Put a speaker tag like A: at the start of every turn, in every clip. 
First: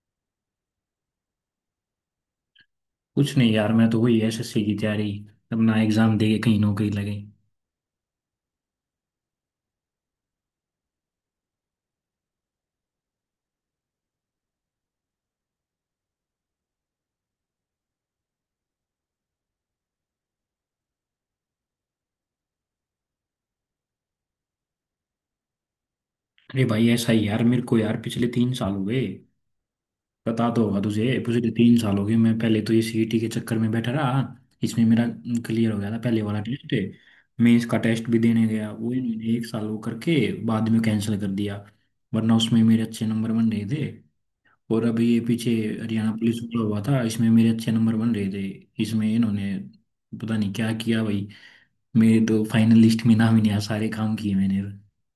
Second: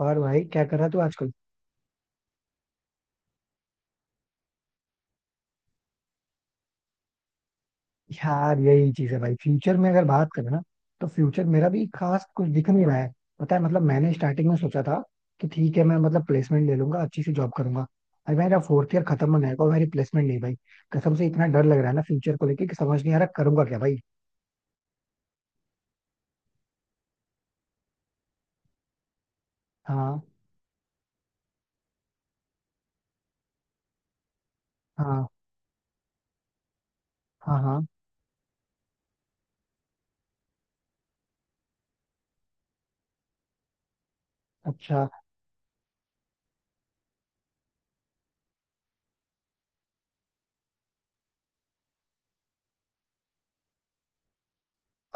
A: और भाई क्या कर रहा तू आजकल।
B: कुछ नहीं यार, मैं तो वही एसएससी की तैयारी, अपना एग्जाम दे के कहीं नौकरी लगे।
A: यार यही चीज है भाई। फ्यूचर में अगर बात करें ना तो फ्यूचर मेरा भी खास कुछ दिख नहीं रहा है। पता है मतलब मैंने स्टार्टिंग में सोचा था कि ठीक है मैं मतलब प्लेसमेंट ले लूंगा, अच्छी सी जॉब करूंगा। अरे मेरा फोर्थ ईयर खत्म होने आएगा और मेरी प्लेसमेंट नहीं भाई। कसम से इतना डर लग रहा है ना फ्यूचर को लेके कि समझ नहीं आ रहा करूंगा क्या भाई।
B: अरे भाई, ऐसा ही यार, मेरे को यार पिछले 3 साल हुए।
A: हाँ।
B: पता तो होगा तुझे, पिछले 3 साल हो गए। मैं पहले तो ये सीईटी के चक्कर में बैठा रहा। इसमें मेरा
A: हाँ
B: क्लियर हो गया था पहले वाला टेस्ट।
A: हाँ।
B: मेंस का
A: हाँ।
B: टेस्ट भी देने गया वो, इन्होंने एक साल वो करके बाद में कैंसिल कर दिया। वरना उसमें मेरे अच्छे नंबर बन रहे थे। और
A: अच्छा।
B: अभी ये पीछे हरियाणा पुलिस वाला हुआ था, इसमें मेरे अच्छे नंबर बन रहे थे। इसमें इन्होंने पता नहीं क्या किया भाई, मेरे तो फाइनल लिस्ट में नाम ही नहीं आया। सारे काम किए मैंने।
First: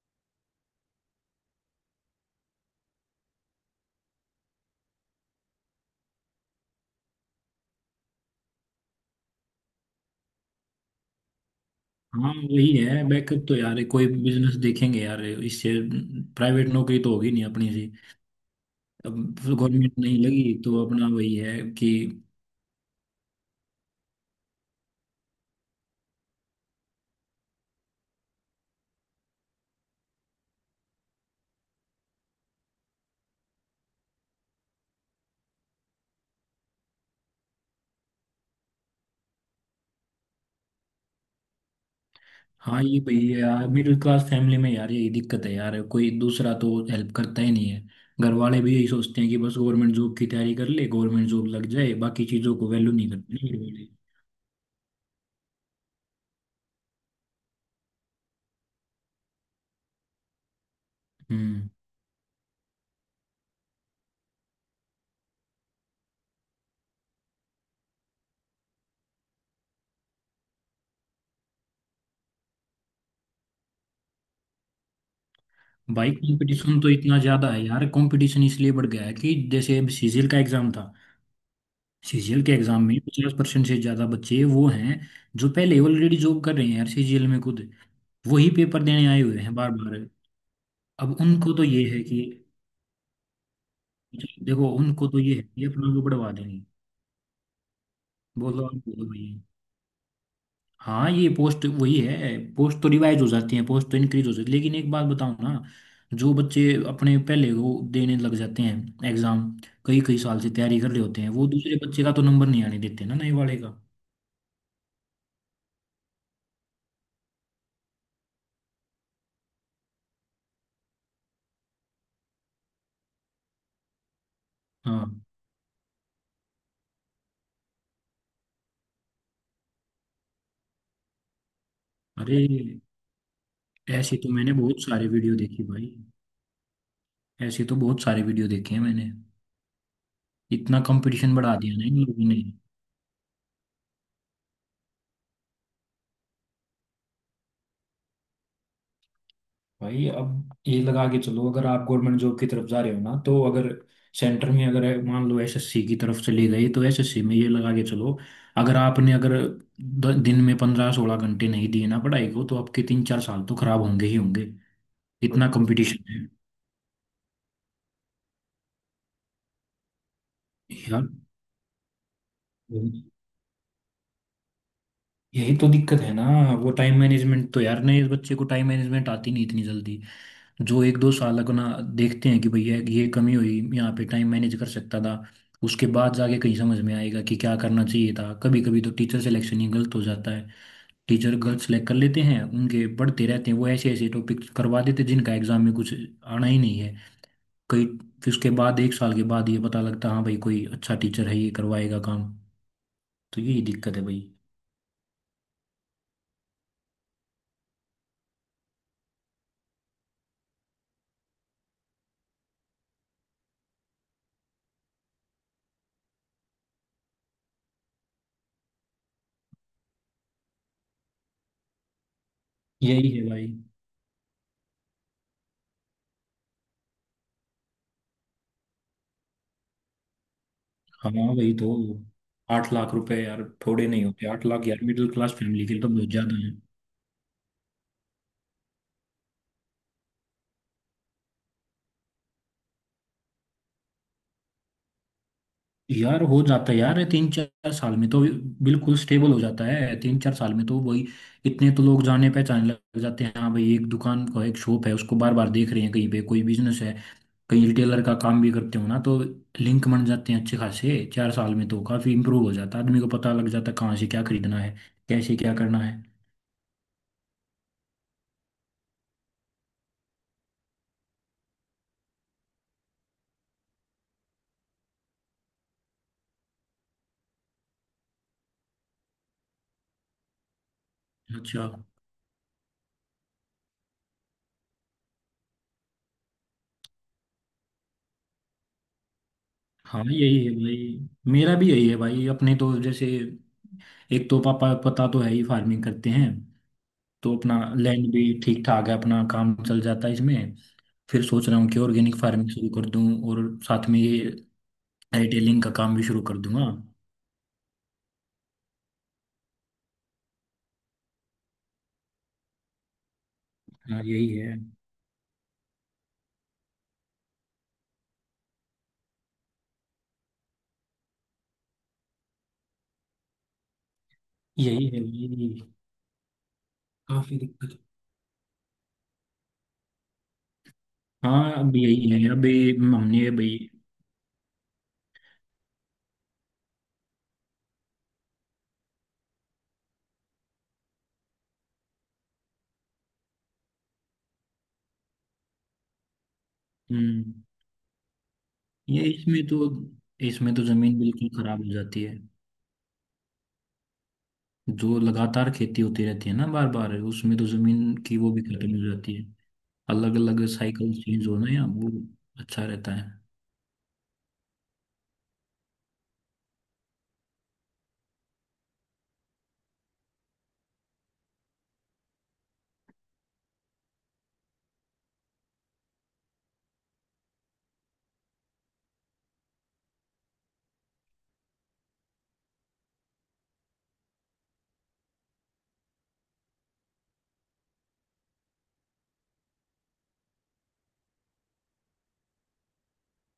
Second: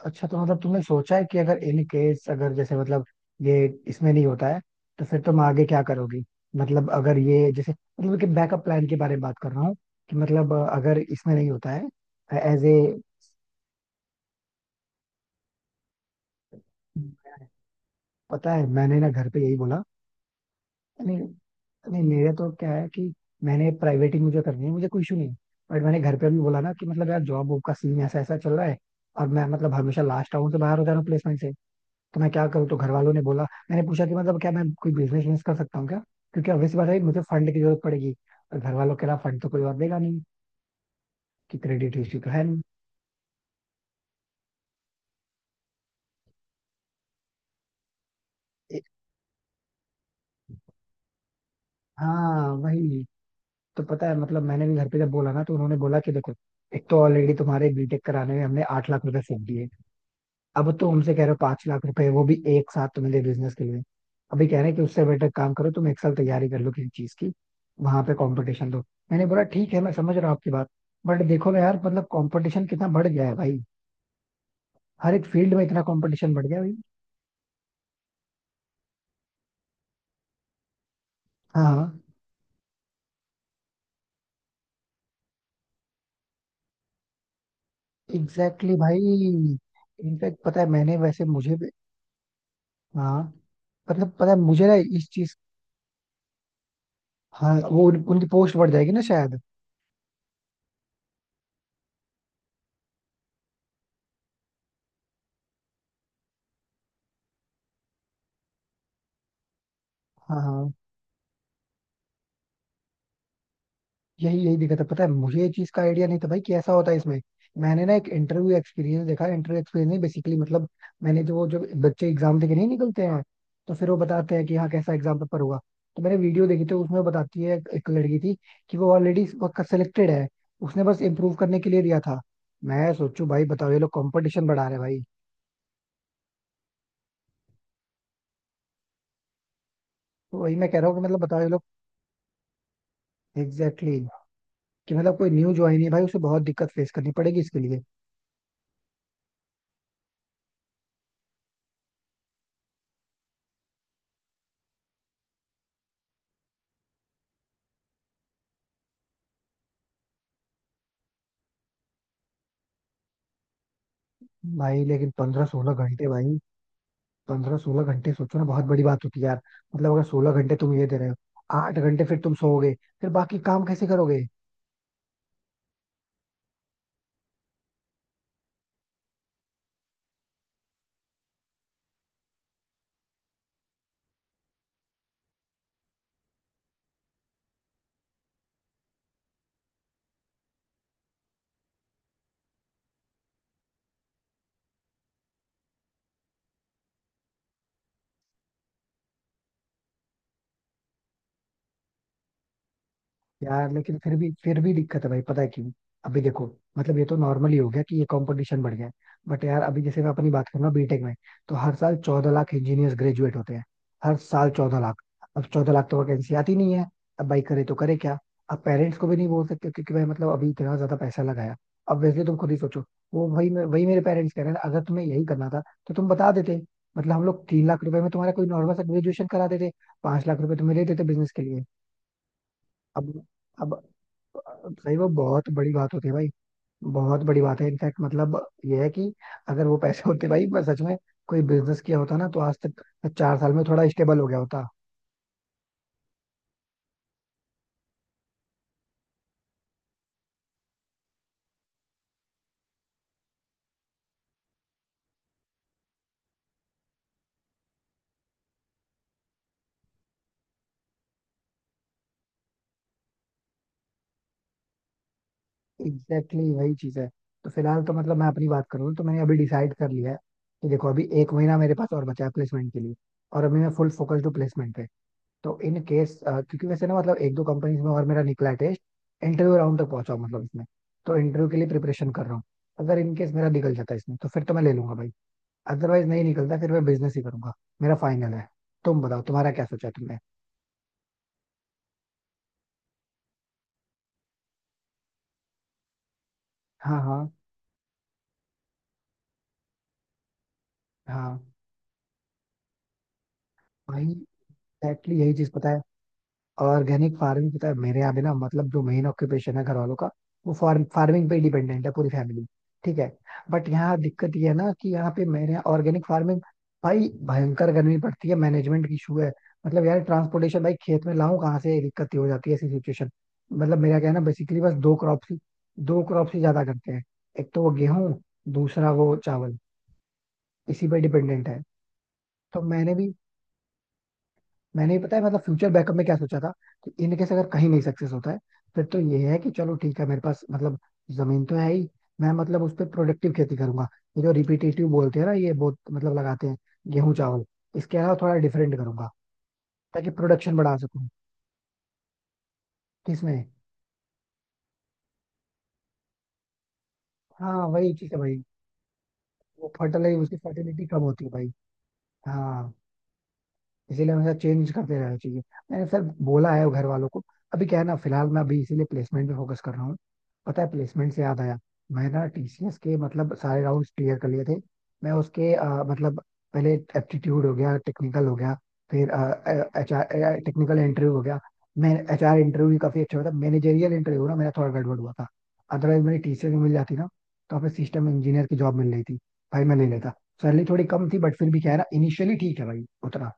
A: अच्छा तो मतलब तुमने सोचा है कि अगर इन केस अगर जैसे मतलब ये इसमें नहीं होता है तो फिर तुम आगे क्या करोगी। मतलब अगर ये जैसे मतलब कि बैकअप प्लान के बारे में बात कर रहा हूँ कि मतलब अगर इसमें नहीं होता है।
B: हाँ
A: एज
B: वही
A: ए।
B: है, बैकअप तो यार कोई बिजनेस देखेंगे यार इससे। प्राइवेट नौकरी तो होगी नहीं अपनी सी।
A: पता है मैंने ना घर
B: अब
A: पे यही बोला।
B: गवर्नमेंट नहीं लगी तो अपना
A: नहीं।
B: वही है कि।
A: नहीं मेरे तो क्या है कि मैंने प्राइवेट ही, मुझे करनी है, मुझे कोई इशू नहीं है। बट मैंने घर पे भी बोला ना कि मतलब यार जॉब वॉब का सीन ऐसा ऐसा चल रहा है और मैं मतलब हमेशा लास्ट आउट से बाहर हो जा रहा हूँ प्लेसमेंट से। तो मैं क्या करूँ, तो घर वालों ने बोला। मैंने पूछा कि मतलब क्या मैं कोई बिजनेस विजनेस कर सकता हूँ क्या, क्योंकि ऑब्वियस बात है मुझे फंड की जरूरत पड़ेगी और घर वालों के अलावा फंड तो कोई और देगा नहीं, कि क्रेडिट हिस्ट्री तो है नहीं।
B: हाँ ये वही है यार, मिडिल क्लास फैमिली में यार यही दिक्कत है यार, कोई दूसरा तो हेल्प करता ही नहीं है। घर वाले भी
A: ए-
B: यही सोचते हैं कि बस गवर्नमेंट जॉब की तैयारी कर ले, गवर्नमेंट जॉब लग जाए, बाकी
A: हाँ
B: चीज़ों को वैल्यू
A: वही।
B: नहीं करते ना घर
A: तो
B: वाले।
A: पता है मतलब मैंने भी घर पे जब बोला ना तो उन्होंने बोला कि देखो, एक तो ऑलरेडी तुम्हारे बीटेक कराने में हमने 8 लाख रुपए फूक दिए, अब तो हमसे कह रहे हो पांच
B: हम्म।
A: लाख रुपए वो भी एक साथ तुम्हें दे बिजनेस के लिए। अभी कह रहे हैं कि उससे बेटर काम करो, तुम एक साल तैयारी कर लो किसी चीज की, वहां पे कंपटीशन दो। मैंने बोला ठीक है, मैं समझ रहा हूँ आपकी बात, बट देखो ना यार, मतलब कंपटीशन कितना बढ़ गया है भाई। हर एक फील्ड में इतना
B: भाई
A: कंपटीशन बढ़ गया है भाई।
B: कंपटीशन तो इतना ज्यादा है यार, कंपटीशन इसलिए बढ़ गया है कि जैसे अब सीजीएल का एग्जाम था।
A: हाँ,
B: सीजीएल के एग्जाम में 50% से ज्यादा बच्चे वो हैं जो पहले ऑलरेडी जॉब कर रहे हैं यार, सीजीएल में खुद वही
A: एग्जैक्टली exactly
B: पेपर देने आए हुए हैं
A: भाई,
B: बार बार।
A: इनफैक्ट पता है मैंने,
B: अब
A: वैसे
B: उनको
A: मुझे
B: तो
A: भी।
B: ये है कि,
A: हाँ। मतलब पता है मुझे
B: देखो
A: ना इस
B: उनको तो ये
A: चीज।
B: है कि अपना को बढ़वा देंगे।
A: हाँ, वो उनकी पोस्ट
B: बोलो
A: बढ़
B: आप
A: जाएगी ना
B: बोलो भाई।
A: शायद।
B: हाँ, ये पोस्ट वही है, पोस्ट तो रिवाइज हो जाती है, पोस्ट तो इंक्रीज हो जाती है, लेकिन एक बात बताओ ना, जो बच्चे अपने पहले वो देने लग जाते हैं एग्जाम, कई कई
A: हाँ
B: साल से
A: हाँ।
B: तैयारी कर रहे होते हैं, वो दूसरे बच्चे का तो नंबर नहीं आने देते ना नए वाले का।
A: यही यही दिक्कत है। पता है मुझे ये चीज का आइडिया नहीं था भाई कि ऐसा होता है इसमें। मैंने ना एक इंटरव्यू एक्सपीरियंस देखा, इंटरव्यू एक्सपीरियंस नहीं, बेसिकली मतलब मैंने जो बच्चे एग्जाम देके नहीं निकलते हैं, तो फिर वो बताते हैं कि हाँ कैसा
B: हाँ।
A: एग्जाम पेपर हुआ। तो मैंने वीडियो देखी थी, उसमें बताती है एक एक लड़की थी कि वो ऑलरेडी सिलेक्टेड है, उसने बस इम्प्रूव करने के लिए दिया था।
B: अरे,
A: मैं सोचू भाई, बताओ ये लोग
B: ऐसे तो
A: कंपटीशन
B: मैंने
A: बढ़ा रहे हैं
B: बहुत
A: भाई।
B: सारे वीडियो देखे भाई, ऐसे तो बहुत सारे वीडियो देखे हैं मैंने।
A: तो वही मैं कह
B: इतना
A: रहा हूँ कि मतलब
B: कंपटीशन
A: बताओ ये
B: बढ़ा
A: लोग।
B: दिया ना इन लोगों ने।
A: एग्जैक्टली exactly, कि मतलब कोई न्यू ज्वाइन है भाई उसे बहुत दिक्कत फेस करनी पड़ेगी इसके लिए।
B: भाई अब ये लगा के चलो, अगर आप गवर्नमेंट जॉब की तरफ जा रहे हो ना, तो अगर सेंटर में अगर मान लो एसएससी की तरफ से ले गए तो एसएससी में ये लगा के चलो, अगर आपने अगर दिन में 15-16 घंटे नहीं दिए ना पढ़ाई को, तो आपके 3-4 साल तो खराब होंगे ही होंगे,
A: भाई लेकिन पंद्रह
B: इतना
A: सोलह
B: कंपटीशन
A: घंटे
B: है।
A: भाई, 15-16 घंटे सोचो ना बहुत बड़ी बात होती है यार। मतलब अगर 16 घंटे तुम ये दे
B: यार,
A: रहे हो, 8 घंटे फिर तुम सोओगे,
B: यही
A: फिर बाकी काम कैसे करोगे।
B: यही तो दिक्कत है ना। वो टाइम मैनेजमेंट तो यार नहीं, इस बच्चे को टाइम मैनेजमेंट आती नहीं इतनी जल्दी, जो 1-2 साल अपना देखते हैं कि भैया ये कमी हुई यहाँ पे, टाइम मैनेज कर सकता था, उसके बाद जाके कहीं समझ में आएगा कि क्या करना चाहिए था। कभी कभी तो टीचर सिलेक्शन ही गलत हो जाता है, टीचर गलत सिलेक्ट कर लेते हैं, उनके पढ़ते रहते हैं वो, ऐसे ऐसे टॉपिक करवा देते हैं जिनका एग्जाम में कुछ आना ही नहीं है। कई, फिर उसके बाद एक साल के बाद ये पता लगता, हाँ भाई कोई अच्छा टीचर है, ये करवाएगा काम। तो यही
A: यार
B: दिक्कत
A: लेकिन
B: है
A: फिर
B: भाई।
A: भी फिर भी दिक्कत है भाई, पता है क्यों। अभी देखो, मतलब ये तो नॉर्मली हो गया कि ये कंपटीशन बढ़ गया है, बट यार अभी जैसे मैं अपनी बात करूँ ना, बीटेक में तो हर साल 14 लाख इंजीनियर्स ग्रेजुएट होते हैं। हर साल चौदह लाख। अब 14 लाख तो वैकेंसी आती नहीं है। अब भाई करे तो करे क्या। अब पेरेंट्स को भी नहीं बोल सकते क्योंकि भाई मतलब अभी इतना ज्यादा पैसा लगाया। अब वैसे तुम खुद ही सोचो।
B: यही है
A: वो
B: भाई।
A: वही मे- वही मेरे पेरेंट्स कह रहे हैं अगर तुम्हें यही करना था तो तुम बता देते। मतलब हम लोग 3 लाख रुपए में तुम्हारा कोई नॉर्मल सा ग्रेजुएशन करा देते, 5 लाख रुपए तुम्हें दे देते
B: हाँ
A: बिजनेस के
B: भाई,
A: लिए।
B: तो आठ लाख
A: अब।
B: रुपए यार
A: अब
B: थोड़े नहीं होते, 8 लाख यार
A: सही, वो
B: मिडिल क्लास
A: बहुत
B: फैमिली
A: बड़ी
B: के लिए तो
A: बात होती
B: बहुत
A: है भाई,
B: ज्यादा।
A: बहुत बड़ी बात है इनफैक्ट। मतलब ये है कि अगर वो पैसे होते भाई, मैं सच में कोई बिजनेस किया होता ना, तो आज तक मैं 4 साल में थोड़ा स्टेबल हो गया होता।
B: यार हो जाता है यार, 3-4 साल में तो बिल्कुल स्टेबल हो जाता है, 3-4 साल में तो वही, इतने तो लोग जाने पहचाने लग जाते हैं, हाँ भाई एक दुकान का, एक शॉप है उसको बार बार देख रहे हैं कहीं पे कोई बिजनेस है, कहीं रिटेलर का काम भी करते हो ना तो लिंक बन जाते हैं अच्छे खासे। 4 साल में तो काफी इंप्रूव हो जाता है, आदमी को पता लग जाता है कहाँ से क्या खरीदना है, कैसे क्या करना है।
A: एग्जैक्टली exactly, वही चीज है। तो फिलहाल तो मतलब मैं अपनी बात करूँ तो मैंने अभी डिसाइड कर लिया है कि देखो, अभी एक महीना मेरे पास और बचा है प्लेसमेंट के लिए, और अभी मैं फुल फोकस्ड हूँ प्लेसमेंट पे। तो इन केस क्योंकि वैसे ना मतलब एक दो कंपनीज में और मेरा निकला है टेस्ट, इंटरव्यू राउंड तक पहुंचा हूं मतलब इसमें, तो इंटरव्यू के लिए
B: अच्छा।
A: प्रिपरेशन कर रहा हूँ। अगर इन केस मेरा निकल जाता है इसमें तो फिर तो मैं ले लूंगा भाई, अदरवाइज नहीं निकलता फिर मैं बिजनेस ही करूंगा। मेरा फाइनल है। तुम बताओ तुम्हारा क्या सोचा है
B: हाँ
A: तुमने।
B: यही है भाई, मेरा भी यही है भाई, अपने तो जैसे एक तो पापा पता तो है ही, फार्मिंग करते हैं,
A: हाँ। हाँ
B: तो अपना लैंड भी ठीक ठाक है, अपना काम चल जाता है इसमें। फिर
A: हाँ
B: सोच रहा हूँ कि ऑर्गेनिक फार्मिंग शुरू कर दूँ और साथ में
A: भाई,
B: ये
A: एग्जैक्टली यही चीज
B: रिटेलिंग
A: पता
B: का
A: है।
B: काम भी शुरू कर दूंगा।
A: ऑर्गेनिक फार्मिंग, पता है मेरे यहाँ भी ना, मतलब जो मेन ऑक्यूपेशन है घर वालों का, वो फार्मिंग पे डिपेंडेंट है पूरी फैमिली। ठीक है। बट यहाँ
B: हाँ यही
A: दिक्कत ये है
B: है।
A: ना कि यहाँ पे मेरे यहाँ ऑर्गेनिक फार्मिंग, भाई भयंकर गर्मी पड़ती है, मैनेजमेंट की इशू है। मतलब यार ट्रांसपोर्टेशन भाई, खेत में लाऊं कहाँ से, ये दिक्कत ही हो जाती है ऐसी सिचुएशन। मतलब मेरा क्या है ना, बेसिकली बस
B: यही
A: दो
B: है
A: क्रॉप ही
B: यही।
A: दो क्रॉप ही ज्यादा करते हैं।
B: काफी
A: एक तो वो
B: दिक्कत।
A: गेहूं, दूसरा वो चावल, इसी पे डिपेंडेंट
B: हाँ
A: है।
B: अब यही है अभी।
A: तो मैंने भी,
B: हमने भाई।
A: मैंने पता है मतलब फ्यूचर बैकअप में क्या सोचा था कि इन केस अगर कहीं नहीं सक्सेस होता है फिर तो ये है कि चलो ठीक है, मेरे पास मतलब जमीन तो है ही, मैं मतलब उस पर प्रोडक्टिव खेती करूंगा। ये जो रिपीटेटिव बोलते हैं ना ये बहुत मतलब लगाते हैं, गेहूं
B: हम्म।
A: चावल, इसके अलावा थोड़ा डिफरेंट
B: ये
A: करूंगा
B: इसमें तो,
A: ताकि
B: इसमें
A: प्रोडक्शन
B: तो
A: बढ़ा
B: जमीन
A: सकूं।
B: बिल्कुल खराब हो जाती है,
A: किसमें।
B: जो लगातार खेती होती रहती है ना बार बार, उसमें तो
A: हाँ वही
B: जमीन
A: चीज
B: की
A: है
B: वो
A: भाई,
B: भी खत्म हो जाती है।
A: वो
B: अलग
A: फर्टिलाइज उसकी
B: अलग
A: फर्टिलिटी
B: साइकिल
A: कम होती
B: चेंज
A: है
B: होना,
A: भाई।
B: या वो अच्छा
A: हाँ।
B: रहता है।
A: इसीलिए हमेशा चेंज करते रहना चाहिए। मैंने सर बोला है घर वालों को। अभी क्या है ना, फिलहाल मैं अभी इसीलिए प्लेसमेंट पे फोकस कर रहा हूँ। पता है, प्लेसमेंट से याद आया, मैं ना टीसीएस के मतलब सारे राउंड्स क्लियर कर लिए थे। मैं उसके मतलब पहले एप्टीट्यूड हो गया, टेक्निकल हो गया, फिर एचआर टेक्निकल इंटरव्यू हो गया। मैं एचआर इंटरव्यू भी काफी अच्छा हुआ था, मैनेजरियल इंटरव्यू ना मेरा थोड़ा गड़बड़ हुआ था। अदरवाइज मेरी टीसीएस में मिल जाती ना। तो हमें सिस्टम इंजीनियर की जॉब मिल रही थी, भाई मैं ले लेता। सैलरी थोड़ी कम थी, बट फिर भी क्या है ना, इनिशियली ठीक है भाई उतना।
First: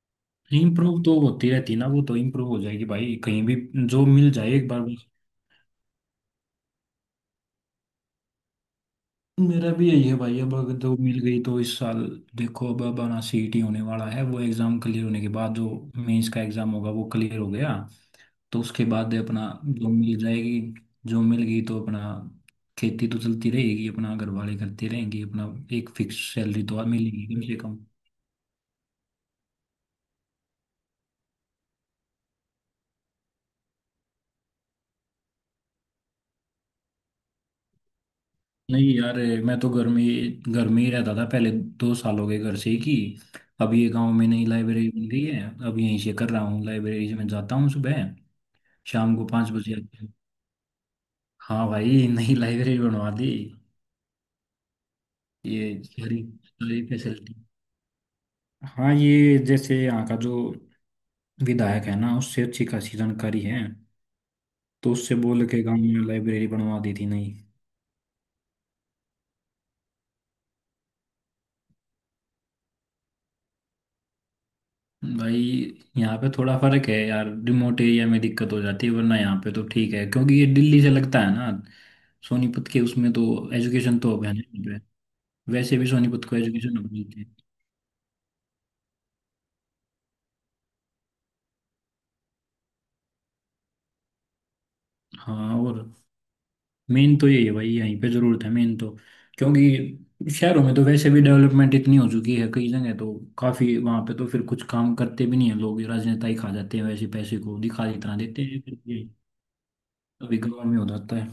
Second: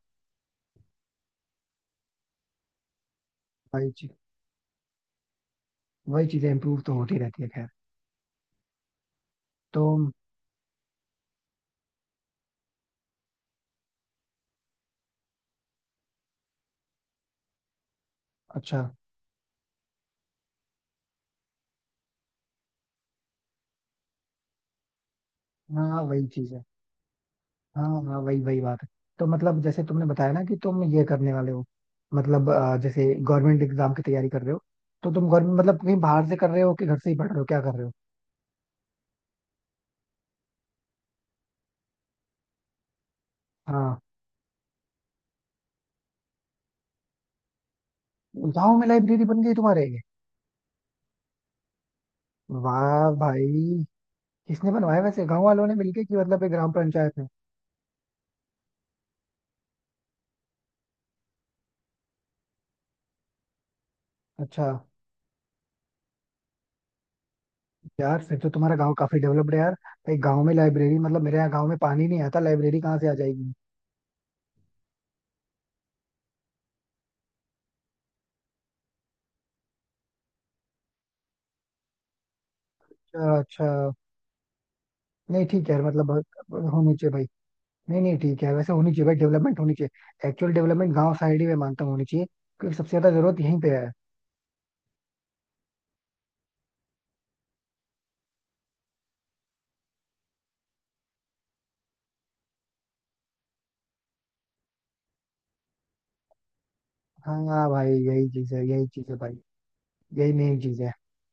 B: इम्प्रूव तो होती रहती है ना, वो तो इम्प्रूव हो जाएगी भाई कहीं भी,
A: वही
B: जो
A: चीज,
B: मिल जाए एक बार बस।
A: वही चीजें इम्प्रूव तो होती रहती है, खैर।
B: मेरा
A: तो
B: भी यही है भाई, अब अगर जो मिल गई तो इस साल। देखो अब आना सीईटी होने वाला है, वो एग्जाम क्लियर होने के बाद जो मेंस का एग्जाम होगा वो क्लियर हो गया, तो
A: अच्छा।
B: उसके बाद अपना जो मिल जाएगी, जो मिल गई तो अपना, खेती तो चलती रहेगी अपना, घर वाले करते रहेंगे अपना।
A: हाँ
B: एक
A: हाँ,
B: फिक्स
A: वही चीज
B: सैलरी
A: है।
B: तो मिलेगी कम से कम।
A: हाँ हाँ, वही वही बात है। तो मतलब जैसे तुमने बताया ना कि तुम ये करने वाले हो, मतलब जैसे गवर्नमेंट एग्जाम की तैयारी कर रहे हो, तो तुम गवर्नमेंट मतलब कहीं बाहर से कर रहे हो कि घर से ही पढ़ रहे हो, क्या कर रहे हो।
B: नहीं यार ये, मैं तो घर में ही रहता था पहले। 2 साल हो गए घर से ही की। अब ये
A: हाँ।
B: गांव में नई लाइब्रेरी बन गई है, अब यहीं से कर रहा हूँ, लाइब्रेरी से मैं जाता हूँ सुबह,
A: गाँव में
B: शाम
A: लाइब्रेरी
B: को
A: बन
B: पाँच
A: गई
B: बजे
A: तुम्हारे।
B: आता हूँ। हाँ भाई नई लाइब्रेरी
A: वाह
B: बनवा दी।
A: भाई। किसने बनवाया वैसे, गांव
B: ये
A: वालों ने मिलके कि
B: सारी
A: मतलब एक ग्राम
B: सारी
A: पंचायत में।
B: फैसिलिटी। हाँ ये जैसे यहाँ का जो विधायक है ना, उससे अच्छी खासी जानकारी है,
A: अच्छा।
B: तो उससे बोल के गांव में लाइब्रेरी बनवा दी थी नई।
A: यार फिर तो तुम्हारा गांव काफी डेवलप्ड है यार। भाई गांव में लाइब्रेरी, मतलब मेरे यहाँ गांव में पानी नहीं आता, लाइब्रेरी कहाँ से आ जाएगी।
B: भाई यहाँ पे थोड़ा फर्क है यार, रिमोट एरिया में दिक्कत हो जाती है, वरना यहाँ पे तो ठीक है, क्योंकि ये दिल्ली से लगता है ना, सोनीपत के उसमें
A: अच्छा
B: तो
A: अच्छा।
B: एजुकेशन तो अब है नहीं
A: नहीं
B: पे।
A: ठीक है
B: वैसे
A: यार,
B: भी
A: मतलब
B: सोनीपत को एजुकेशन अब
A: होनी चाहिए
B: मिलती
A: भाई।
B: है।
A: नहीं नहीं ठीक है, वैसे होनी चाहिए भाई, डेवलपमेंट होनी चाहिए, एक्चुअल डेवलपमेंट गांव साइड ही मैं मानता हूँ होनी चाहिए, क्योंकि सबसे ज्यादा जरूरत यहीं पे है।
B: हाँ, और मेन तो यही है भाई, यहीं पे जरूरत है मेन तो। क्योंकि शहरों में तो वैसे भी डेवलपमेंट इतनी हो चुकी है, कई जगह तो काफी, वहां पे तो फिर कुछ काम करते भी नहीं है लोग, राजनेता ही खा जाते हैं, वैसे पैसे को
A: हाँ
B: दिखा
A: भाई
B: इतना
A: यही
B: देते
A: चीज
B: हैं
A: है,
B: फिर
A: यही
B: ये।
A: चीज है भाई, यही
B: अभी
A: मेन
B: गाँव में
A: चीज
B: हो
A: है।
B: जाता है।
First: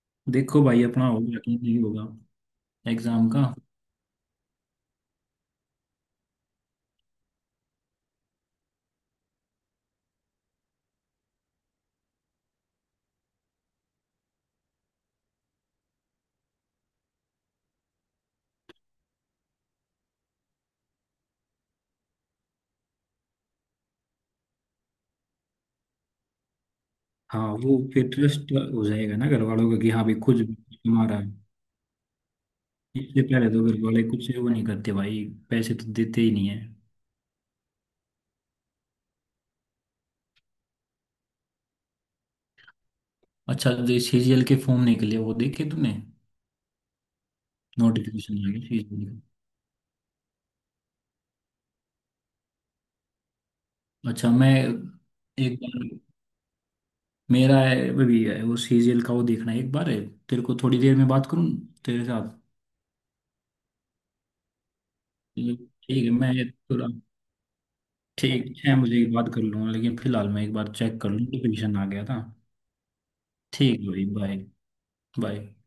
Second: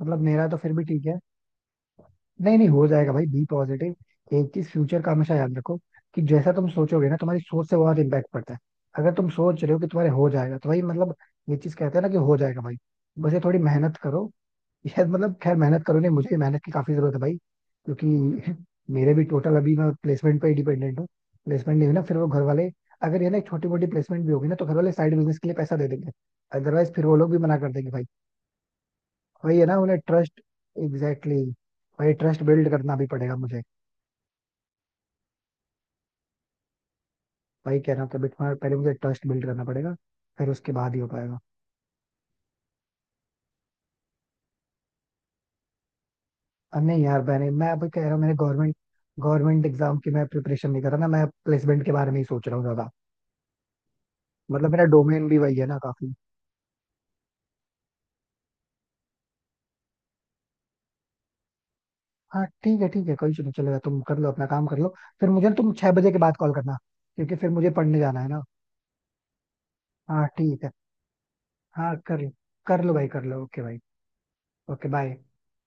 A: मतलब मेरा तो
B: देखो
A: फिर
B: भाई,
A: भी ठीक
B: अपना
A: है।
B: होगा कि नहीं होगा
A: नहीं नहीं, हो जाएगा भाई,
B: एग्जाम का।
A: Be positive. एक चीज फ्यूचर का हमेशा याद रखो कि जैसा तुम सोचोगे ना, तुम्हारी सोच से बहुत इम्पैक्ट पड़ता है। अगर तुम सोच रहे हो कि तुम्हारे हो जाएगा तो भाई मतलब, ये चीज कहते हैं ना कि हो जाएगा भाई, बस ये थोड़ी मेहनत करो। यार मतलब खैर मेहनत करो, नहीं मुझे भी मेहनत की काफी जरूरत है भाई, क्योंकि मेरे भी टोटल अभी मैं प्लेसमेंट पे ही डिपेंडेंट हूँ। प्लेसमेंट नहीं हुई ना फिर वो घर वाले, अगर ये ना एक छोटी मोटी प्लेसमेंट भी होगी ना तो घर वाले साइड बिजनेस के लिए पैसा दे देंगे, अदरवाइज फिर वो लोग भी
B: हाँ,
A: मना कर
B: वो
A: देंगे भाई।
B: फिर ट्रस्ट हो जाएगा ना घर
A: वही है
B: वालों
A: ना
B: का कि
A: उन्हें
B: हाँ भाई
A: ट्रस्ट।
B: खुद कमा रहा है।
A: एग्जैक्टली exactly, भाई ट्रस्ट बिल्ड करना भी
B: इससे
A: पड़ेगा
B: पहले
A: मुझे।
B: तो घर वाले कुछ वो नहीं करते भाई, पैसे तो देते ही नहीं है।
A: वही कह रहा हूँ कि पहले मुझे ट्रस्ट बिल्ड करना पड़ेगा, फिर उसके बाद ही हो पाएगा।
B: अच्छा, जो सीरियल के फॉर्म निकले वो देखे तुमने?
A: अब नहीं यार, मैंने, मैं अभी कह रहा हूँ मैंने
B: नोटिफिकेशन आ गया
A: गवर्नमेंट,
B: सीरियल का।
A: गवर्नमेंट एग्जाम की मैं प्रिपरेशन नहीं कर रहा ना, मैं प्लेसमेंट के बारे में ही सोच रहा हूँ ज्यादा।
B: अच्छा, मैं
A: मतलब मेरा डोमेन भी वही
B: एक
A: है ना
B: बार,
A: काफी।
B: मेरा है, वो भी है वो सीरियल का, वो देखना है एक बार है, तेरे को थोड़ी देर में बात करूँ तेरे साथ।
A: हाँ ठीक है ठीक है, कोई इशू नहीं, चलेगा तुम कर लो, अपना काम कर लो, फिर मुझे ना
B: ठीक
A: तुम 6 बजे
B: है,
A: के
B: मैं
A: बाद कॉल करना,
B: थोड़ा,
A: क्योंकि फिर मुझे पढ़ने जाना है ना।
B: ठीक 6 बजे की बात कर लूँगा, लेकिन
A: हाँ
B: फिलहाल मैं एक
A: ठीक है।
B: बार चेक कर लूँ, नोटिफिकेशन आ
A: हाँ
B: गया था।
A: कर कर लो भाई, कर लो, ओके भाई।
B: ठीक है भाई, बाय।
A: Okay bye.
B: बाय।